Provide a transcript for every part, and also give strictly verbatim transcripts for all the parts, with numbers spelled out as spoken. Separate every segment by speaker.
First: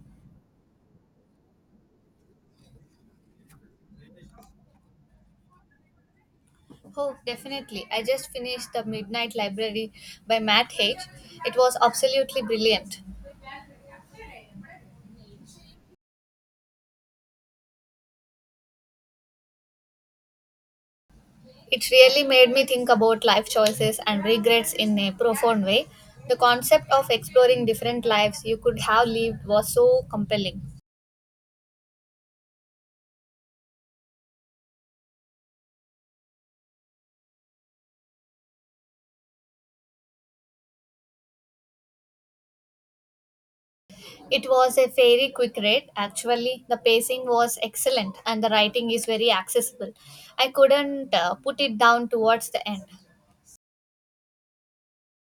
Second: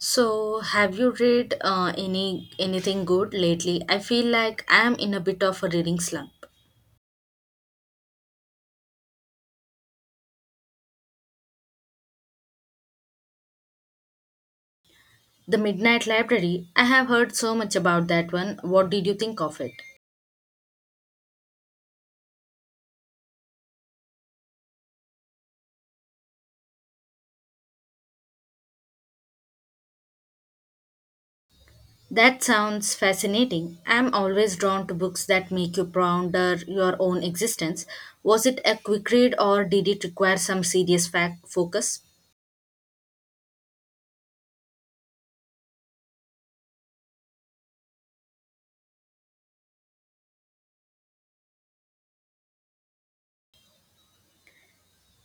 Speaker 1: So, have you read uh, any anything good lately? I feel like I am in a bit of a reading slump.
Speaker 2: Oh, definitely. I just finished The Midnight Library by Matt Haig. It was absolutely brilliant.
Speaker 1: The Midnight Library. I have heard so much about that one. What did you think of it?
Speaker 2: It really made me think about life choices and regrets in a profound way. The concept of exploring different lives you could have lived was so compelling.
Speaker 1: That sounds fascinating. I am always drawn to books that make you ponder your own existence. Was it a quick read or did it require some serious fact focus?
Speaker 2: It was a very quick read, actually. The pacing was excellent and the writing is very accessible. I couldn't uh, put it down towards the end.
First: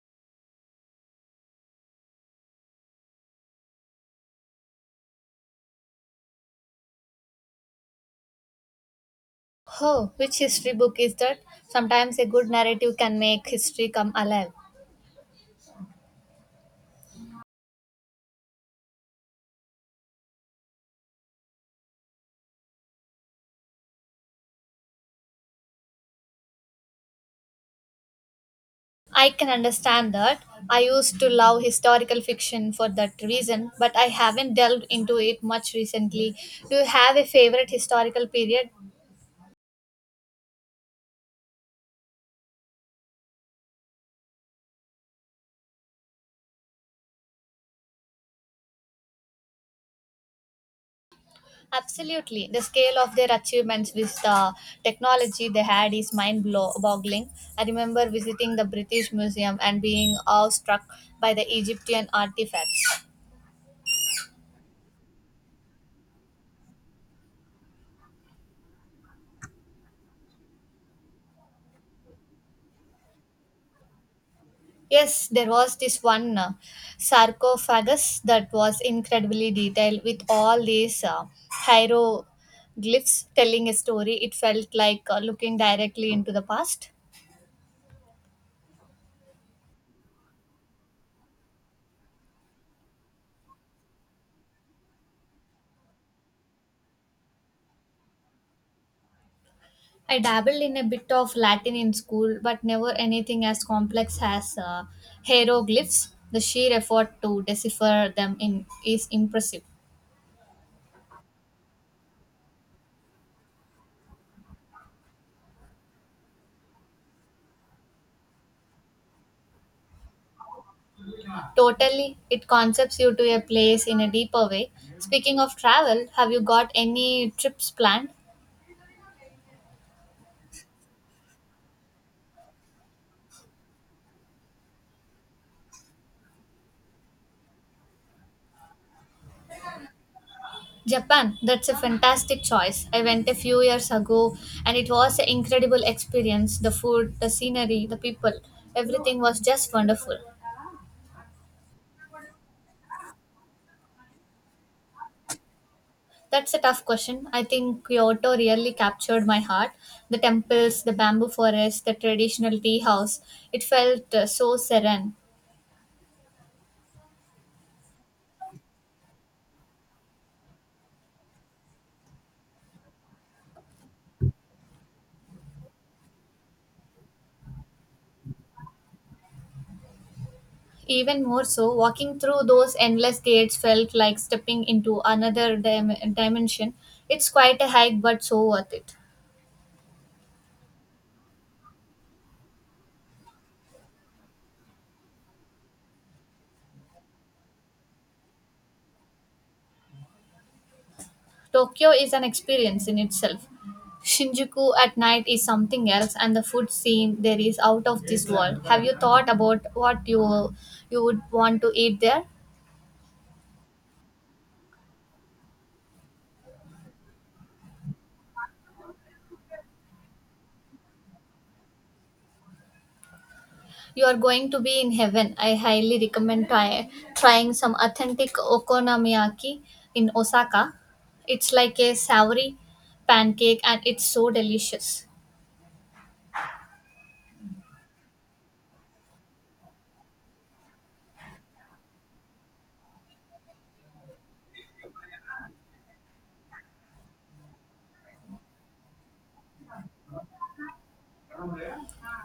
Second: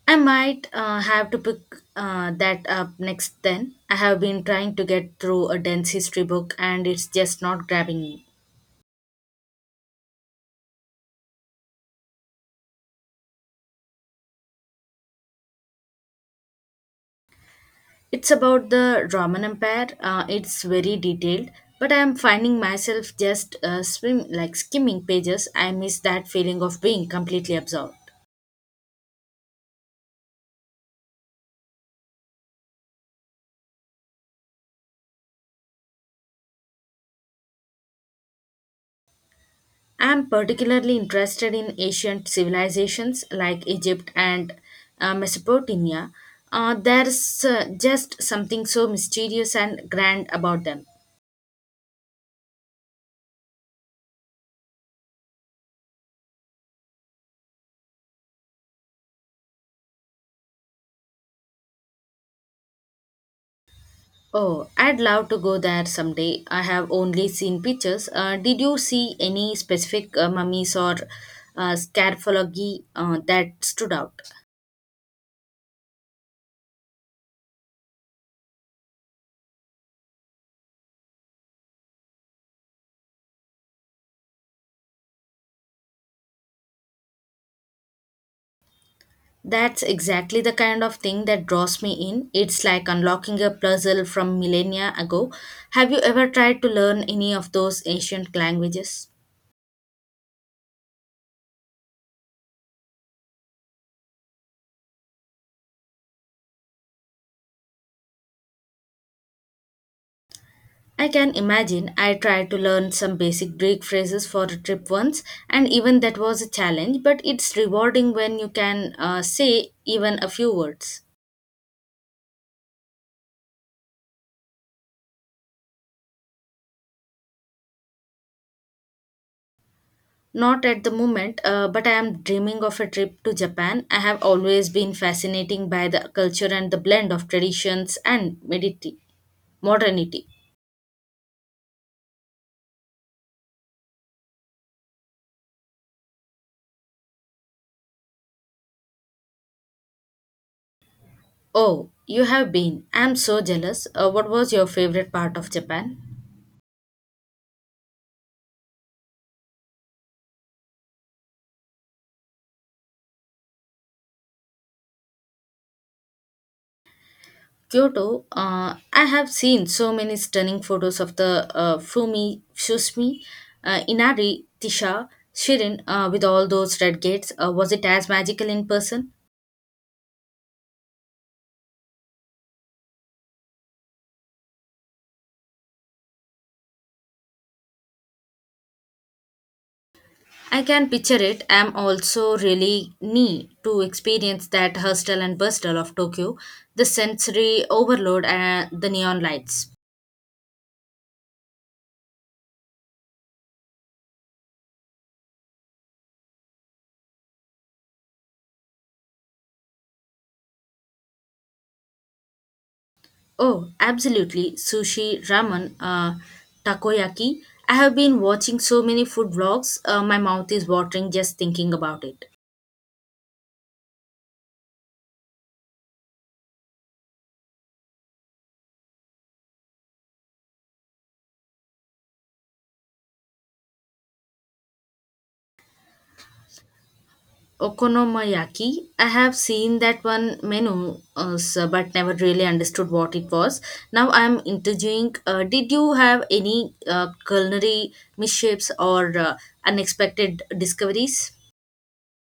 Speaker 1: I might uh, have to pick uh, that up next then. I have been trying to get through a dense history book and it's just not grabbing me.
Speaker 2: Oh, which history book is that? Sometimes a good narrative can make history come alive.
Speaker 1: It's about the Roman Empire. Uh, it's very detailed, but I am finding myself just uh, swim like skimming pages. I miss that feeling of being completely absorbed.
Speaker 2: I can understand that. I used to love historical fiction for that reason, but I haven't delved into it much recently. Do you have a favorite historical period?
Speaker 1: I am particularly interested in ancient civilizations like Egypt and uh, Mesopotamia. Uh, there's uh, just something so mysterious and grand about them.
Speaker 2: Absolutely. The scale of their achievements with the technology they had is mind blow- boggling. I remember visiting the British Museum and being awestruck by the Egyptian artifacts.
Speaker 1: Oh, I'd love to go there someday. I have only seen pictures. Uh, did you see any specific uh, mummies or uh, scarfologi uh, that stood out?
Speaker 2: Yes, there was this one uh, sarcophagus that was incredibly detailed with all these uh, hieroglyphs telling a story. It felt like uh, looking directly into the past.
Speaker 1: That's exactly the kind of thing that draws me in. It's like unlocking a puzzle from millennia ago. Have you ever tried to learn any of those ancient languages?
Speaker 2: I dabbled in a bit of Latin in school, but never anything as complex as uh, hieroglyphs. The sheer effort to decipher them in is impressive.
Speaker 1: I can imagine I tried to learn some basic Greek phrases for a trip once, and even that was a challenge, but it's rewarding when you can uh, say even a few words.
Speaker 2: Totally, it concepts you to a place in a deeper way. Speaking of travel, have you got any trips planned?
Speaker 1: Not at the moment, uh, but I am dreaming of a trip to Japan. I have always been fascinating by the culture and the blend of traditions and mediti- modernity.
Speaker 2: Japan, that's a fantastic choice. I went a few years ago and it was an incredible experience. The food, the scenery, the people, everything was just wonderful.
Speaker 1: Oh, you have been. I am so jealous. Uh, what was your favorite part of Japan?
Speaker 2: That's a tough question. I think Kyoto really captured my heart. The temples, the bamboo forest, the traditional tea house, it felt uh, so serene.
Speaker 1: Kyoto, uh, I have seen so many stunning photos of the uh, Fumi, Shusmi, uh, Inari, Tisha, Shirin uh, with all those red gates. Uh, was it as magical in person?
Speaker 2: Even more so, walking through those endless gates felt like stepping into another dim- dimension. It's quite a hike, but so worth it.
Speaker 1: I can picture it. I'm also really neat to experience that hustle and bustle of Tokyo, the sensory overload and the neon lights.
Speaker 2: Tokyo is an experience in itself. Shinjuku at night is something else, and the food scene there is out of this world. Have you thought about what you you would want to eat there?
Speaker 1: Oh, absolutely. Sushi, ramen, uh, takoyaki. I have been watching so many food vlogs. Uh, my mouth is watering just thinking about it.
Speaker 2: You are going to be in heaven. I highly recommend try, trying some authentic okonomiyaki in Osaka. It's like a savory pancake, and it's so delicious.
Speaker 1: Okonomiyaki, I have seen that one menu, uh, so- but never really understood what it was. Now I am interviewing. Uh, did you have any uh, culinary mishaps or uh, unexpected discoveries?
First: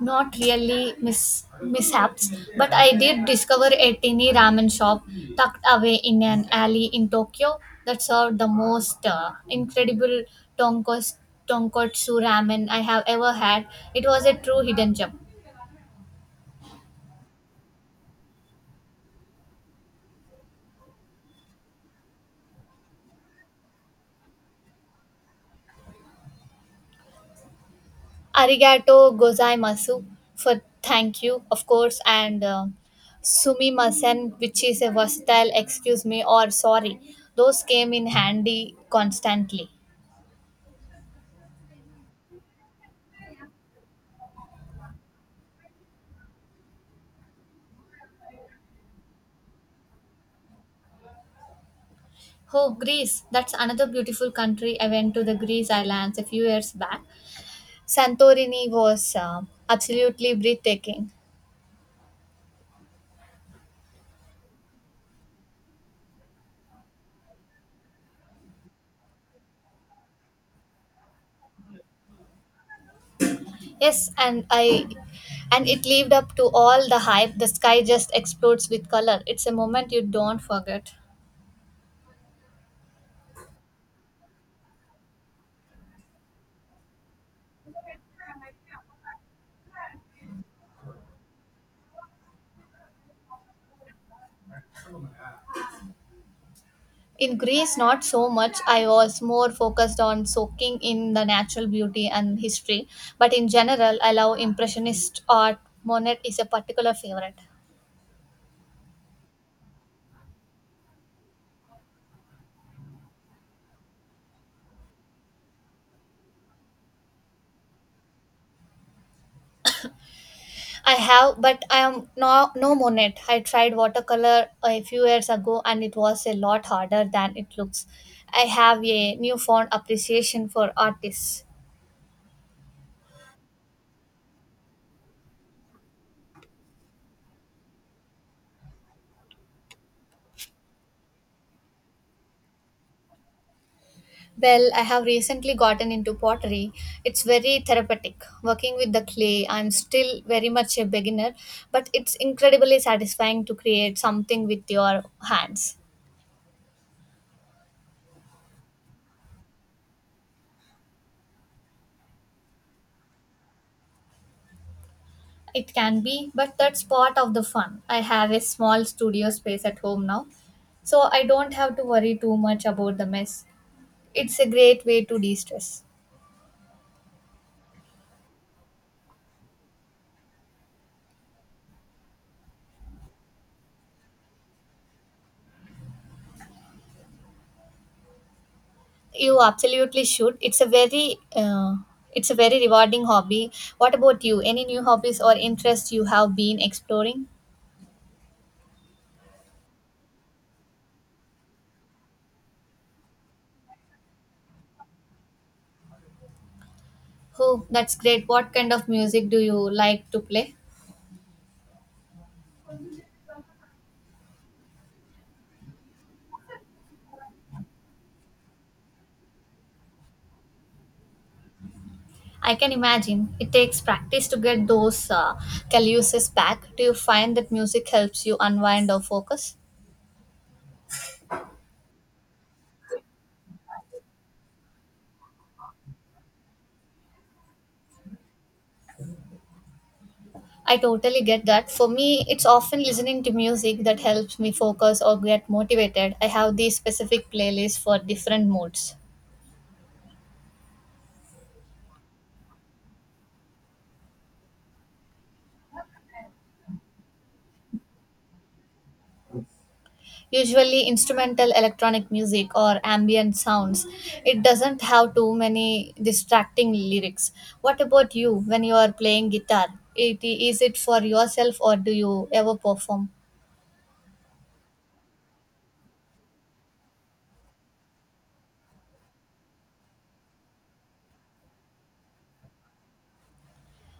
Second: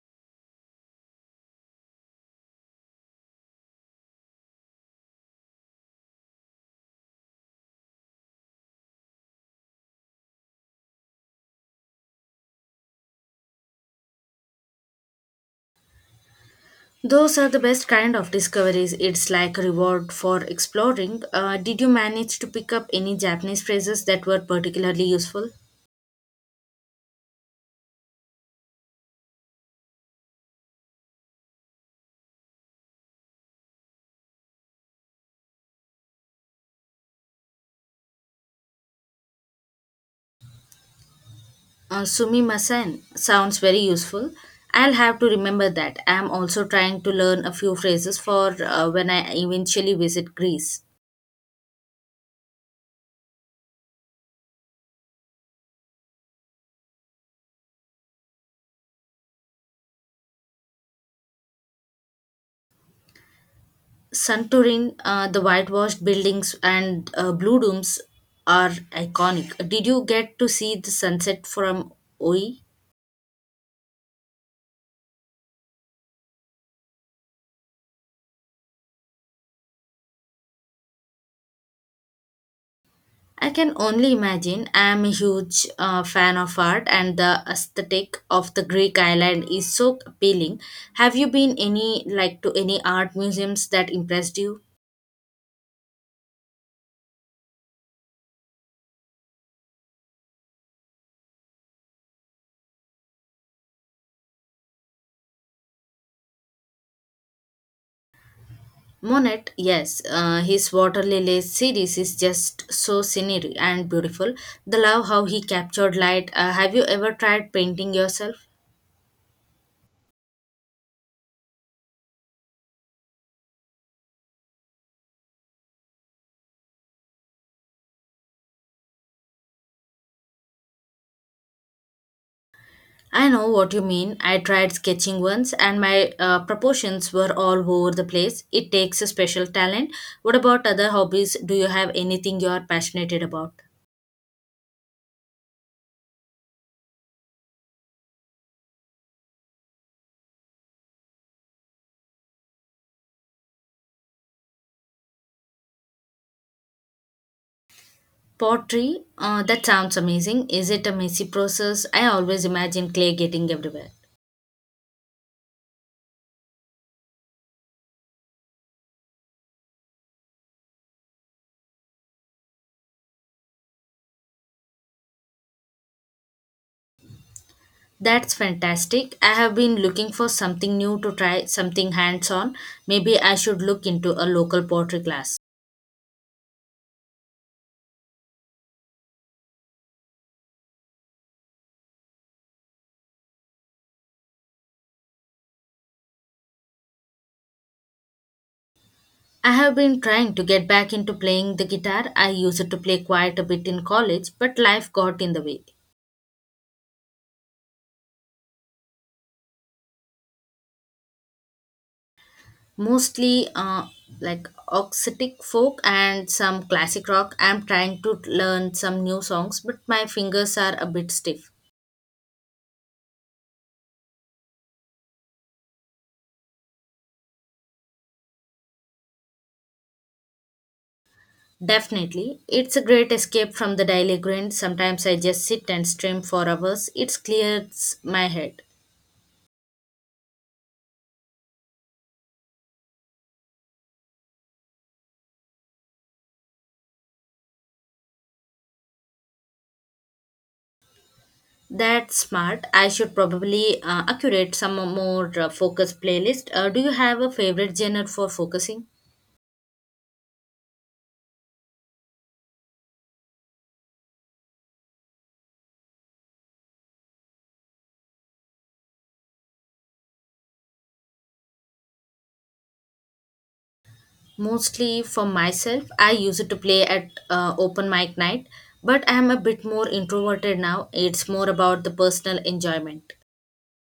Speaker 2: Not really mis- mishaps, but I did discover a tiny ramen shop tucked away in an alley in Tokyo that served the most uh, incredible tonkos- tonkotsu ramen I have ever had. It was a true hidden gem.
Speaker 1: Those are the best kind of discoveries. It's like a reward for exploring. Uh, did you manage to pick up any Japanese phrases that were particularly useful?
Speaker 2: Arigato gozaimasu for thank you, of course, and uh, sumimasen, which is a versatile excuse me or sorry. Those came in handy constantly.
Speaker 1: Uh, Sumimasen sounds very useful. I'll have to remember that. I'm also trying to learn a few phrases for uh, when I eventually visit Greece.
Speaker 2: Oh, Greece. That's another beautiful country. I went to the Greece islands a few years back. Santorini was uh, absolutely breathtaking.
Speaker 1: Santorin, uh, the whitewashed buildings and uh, blue domes are iconic. Did you get to see the sunset from Oi?
Speaker 2: Yes, and I and it lived up to all the hype. The sky just explodes with color. It's a moment you don't forget.
Speaker 1: I can only imagine. I am a huge uh, fan of art, and the aesthetic of the Greek island is so appealing. Have you been any like to any art museums that impressed you?
Speaker 2: In Greece, not so much. I was more focused on soaking in the natural beauty and history. But in general, I love Impressionist art. Monet is a particular favorite.
Speaker 1: Monet, yes, uh, his Water Lilies series is just so scenery and beautiful. The love how he captured light. Uh, have you ever tried painting yourself?
Speaker 2: I have, but I am no no monet. I tried watercolor a few years ago, and it was a lot harder than it looks. I have a newfound appreciation for artists.
Speaker 1: I know what you mean. I tried sketching once and my uh, proportions were all over the place. It takes a special talent. What about other hobbies? Do you have anything you are passionate about?
Speaker 2: Well, I have recently gotten into pottery. It's very therapeutic. Working with the clay, I'm still very much a beginner, but it's incredibly satisfying to create something with your hands.
Speaker 1: Pottery? Uh, that sounds amazing. Is it a messy process? I always imagine clay getting everywhere.
Speaker 2: It can be, but that's part of the fun. I have a small studio space at home now, so I don't have to worry too much about the mess. It's a great way to de-stress.
Speaker 1: That's fantastic. I have been looking for something new to try, something hands on. Maybe I should look into a local pottery class.
Speaker 2: You absolutely should. It's a very uh, it's a very rewarding hobby. What about you? Any new hobbies or interests you have been exploring?
Speaker 1: I have been trying to get back into playing the guitar. I used to play quite a bit in college, but life got in the way.
Speaker 2: Oh, that's great. What kind of music do you like to play?
Speaker 1: Mostly uh, like Occitic folk and some classic rock. I'm trying to learn some new songs, but my fingers are a bit stiff.
Speaker 2: I can imagine it takes practice to get those uh, calluses back. Do you find that music helps you unwind or focus?
Speaker 1: Definitely. It's a great escape from the daily grind. Sometimes I just sit and stream for hours. It clears my head.
Speaker 2: I totally get that. For me, it's often listening to music that helps me focus or get motivated. I have these specific playlists for different moods.
Speaker 1: That's smart. I should probably uh, accurate some more uh, focus playlist. Uh, do you have a favorite genre for focusing?
Speaker 2: Usually, instrumental electronic music or ambient sounds. It doesn't have too many distracting lyrics. What about you when you are playing guitar? It, is it for yourself or do you ever perform?
Speaker 1: Mostly for myself, I used to play at uh, open mic night, but I am a bit more introverted now. It's more about the personal enjoyment.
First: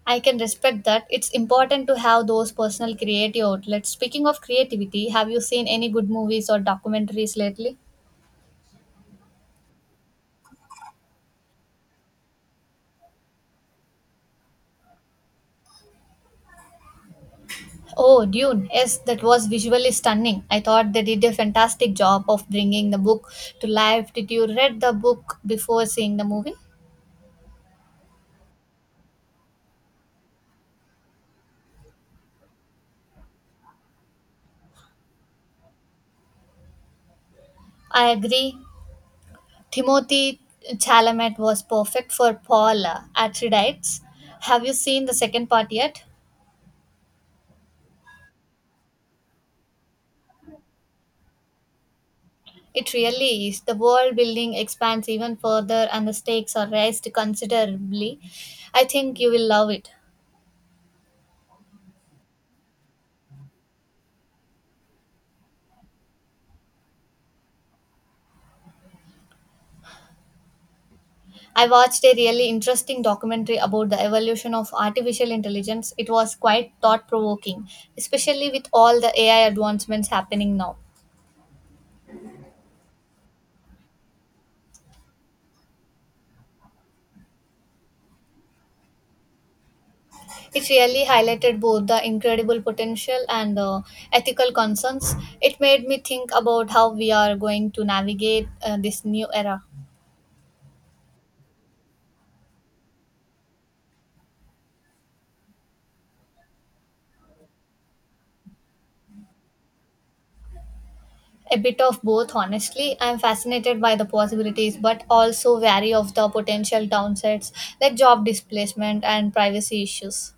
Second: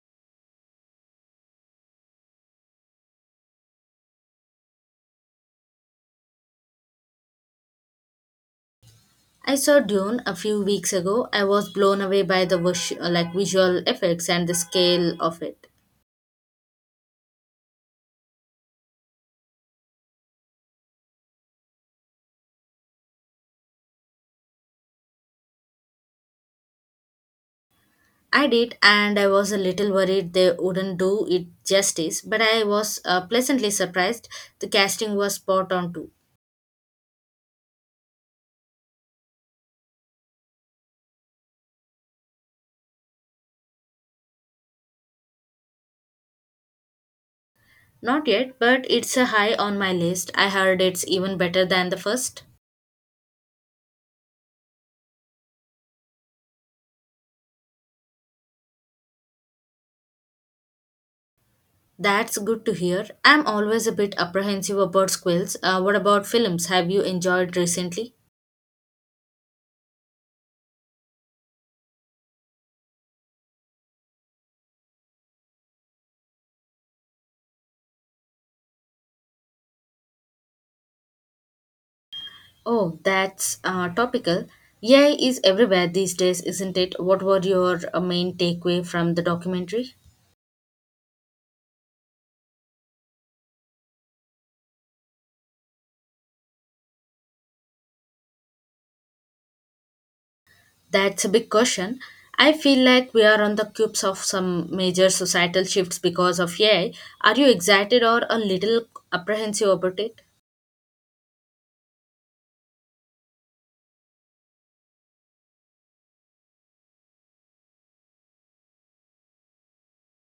Speaker 2: I can respect that. It's important to have those personal creative outlets. Speaking of creativity, have you seen any good movies or documentaries lately?
Speaker 1: I saw Dune a few weeks ago. I was blown away by the vis- like visual effects and the scale of it.
Speaker 2: Oh, Dune. Yes, that was visually stunning. I thought they did a fantastic job of bringing the book to life. Did you read the book before seeing the movie?
Speaker 1: I did, and I was a little worried they wouldn't do it justice, but I was uh, pleasantly surprised. The casting was spot on too.
Speaker 2: I agree. Timothy Chalamet was perfect for Paul uh, Atreides. Have you seen the second part yet?
Speaker 1: Not yet, but it's a high on my list. I heard it's even better than the first.
Speaker 2: It really is. The world building expands even further and the stakes are raised considerably. I think you will love it.
Speaker 1: That's good to hear. I'm always a bit apprehensive about squills. Uh, what about films? Have you enjoyed recently?
Speaker 2: I watched a really interesting documentary about the evolution of artificial intelligence. It was quite thought provoking, especially with all the A I advancements happening now.
Speaker 1: Oh, that's uh, topical. A I is everywhere these days, isn't it? What were your uh, main takeaway from the documentary?
Speaker 2: It really highlighted both the incredible potential and the ethical concerns. It made me think about how we are going to navigate uh, this new era.
Speaker 1: That's a big question. I feel like we are on the cusp of some major societal shifts because of A I. Are you excited or a little apprehensive about it?
Speaker 2: A bit of both, honestly. I'm fascinated by the possibilities, but also wary of the potential downsides like job displacement and privacy issues.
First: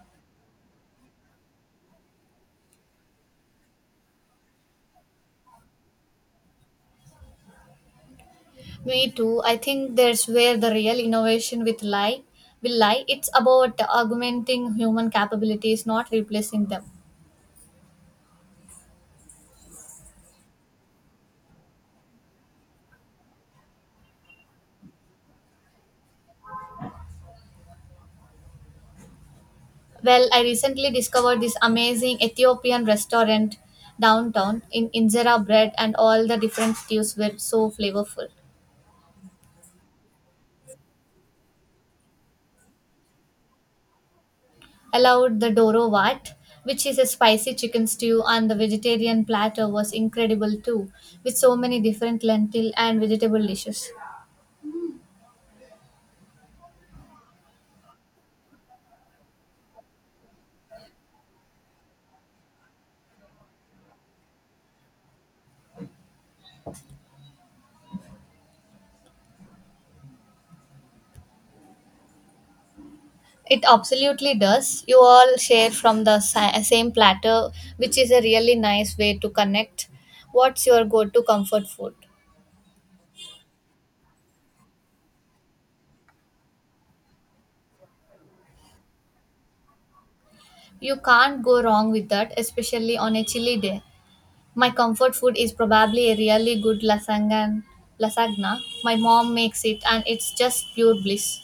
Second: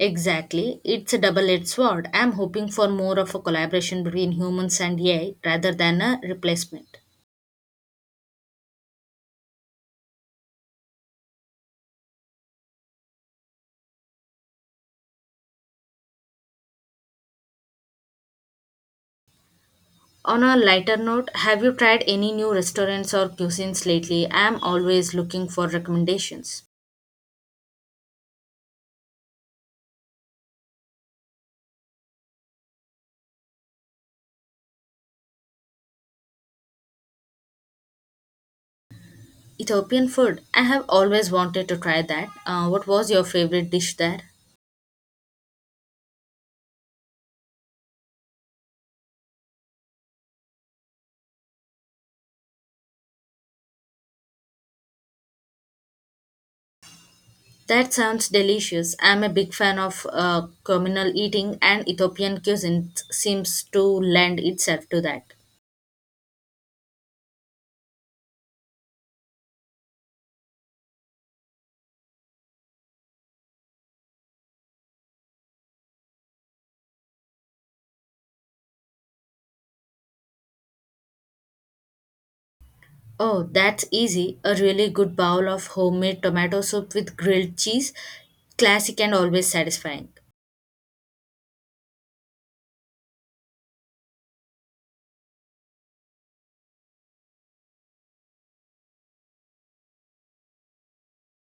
Speaker 1: Exactly. It's a double edged sword. I'm hoping for more of a collaboration between humans and A I rather than a replacement.
Speaker 2: Me too. I think that's where the real innovation with lie will lie. It's about augmenting human capabilities, not replacing them.
Speaker 1: On a lighter note, have you tried any new restaurants or cuisines lately? I'm always looking for recommendations.
Speaker 2: Well, I recently discovered this amazing Ethiopian restaurant downtown in injera bread and all the different stews were so flavorful.
Speaker 1: Ethiopian food. I have always wanted to try that. Uh, what was your favorite dish there?
Speaker 2: I loved the Doro Wat, which is a spicy chicken stew, and the vegetarian platter was incredible too, with so many different lentil and vegetable dishes.
Speaker 1: That sounds delicious. I'm a big fan of uh, communal eating, and Ethiopian cuisine seems to lend itself to that.
Speaker 2: It absolutely does. You all share from the sa- same platter, which is a really nice way to connect. What's your go to comfort food?
Speaker 1: Oh, that's easy. A really good bowl of homemade tomato soup with grilled cheese. Classic and always satisfying.
Speaker 2: You can't go wrong with that, especially on a chilly day. My comfort food is probably a really good lasagna. lasagna. My mom makes it, and it's just pure bliss.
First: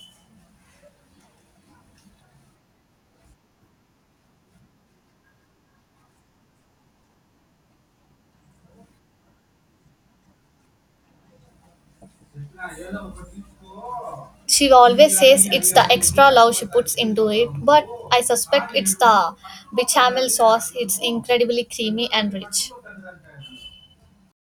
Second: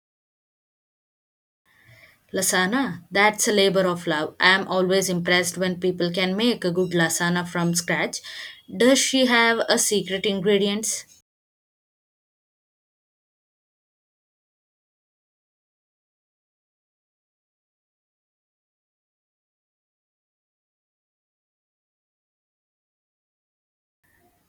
Speaker 1: Lasagna, that's a labor of love. I am always impressed when people can make a good lasagna from scratch. Does she have a secret ingredients?
Speaker 2: She always says it's the extra love she puts into it, but I suspect it's the bechamel sauce. It's incredibly creamy and rich.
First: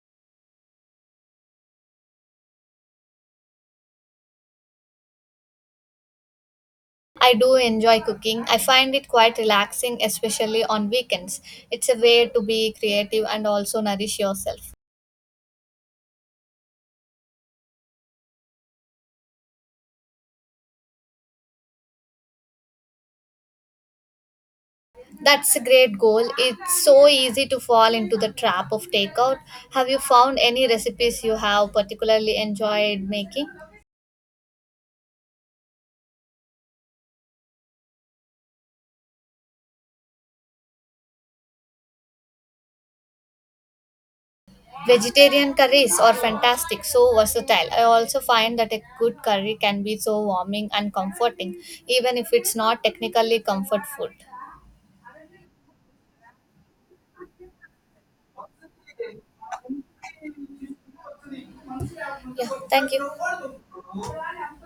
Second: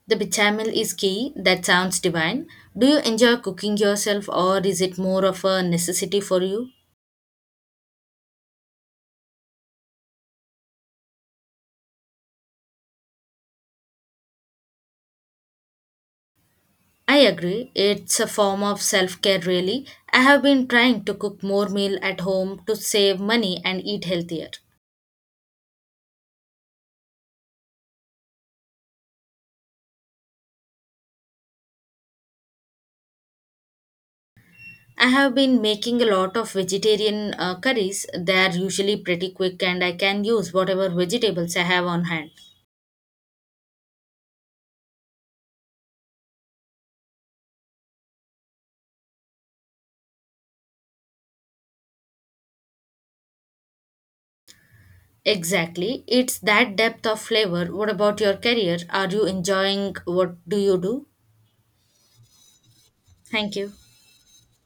Speaker 1: The bechamel is key. That sounds divine. Do you enjoy cooking yourself or is it more of a necessity for you?
Speaker 2: I do enjoy cooking. I find it quite relaxing, especially on weekends. It's a way to be creative and also nourish yourself.
Speaker 1: I agree. It's a form of self care, really. I have been trying to cook more meal at home to save money and eat healthier.
Speaker 2: That's a great goal. It's so easy to fall into the trap of takeout. Have you found any recipes you have particularly enjoyed making?
Speaker 1: I have been making a lot of vegetarian uh, curries. They are usually pretty quick and I can use whatever vegetables I have on hand.
Speaker 2: Vegetarian curries are fantastic, so versatile. I also find that a good curry can be so warming and comforting, even if it's not technically comfort food.
Speaker 1: Exactly. It's that depth of flavor. What about your career? Are you enjoying what do you do?
Speaker 2: Yeah, thank you.
Speaker 1: Thank you.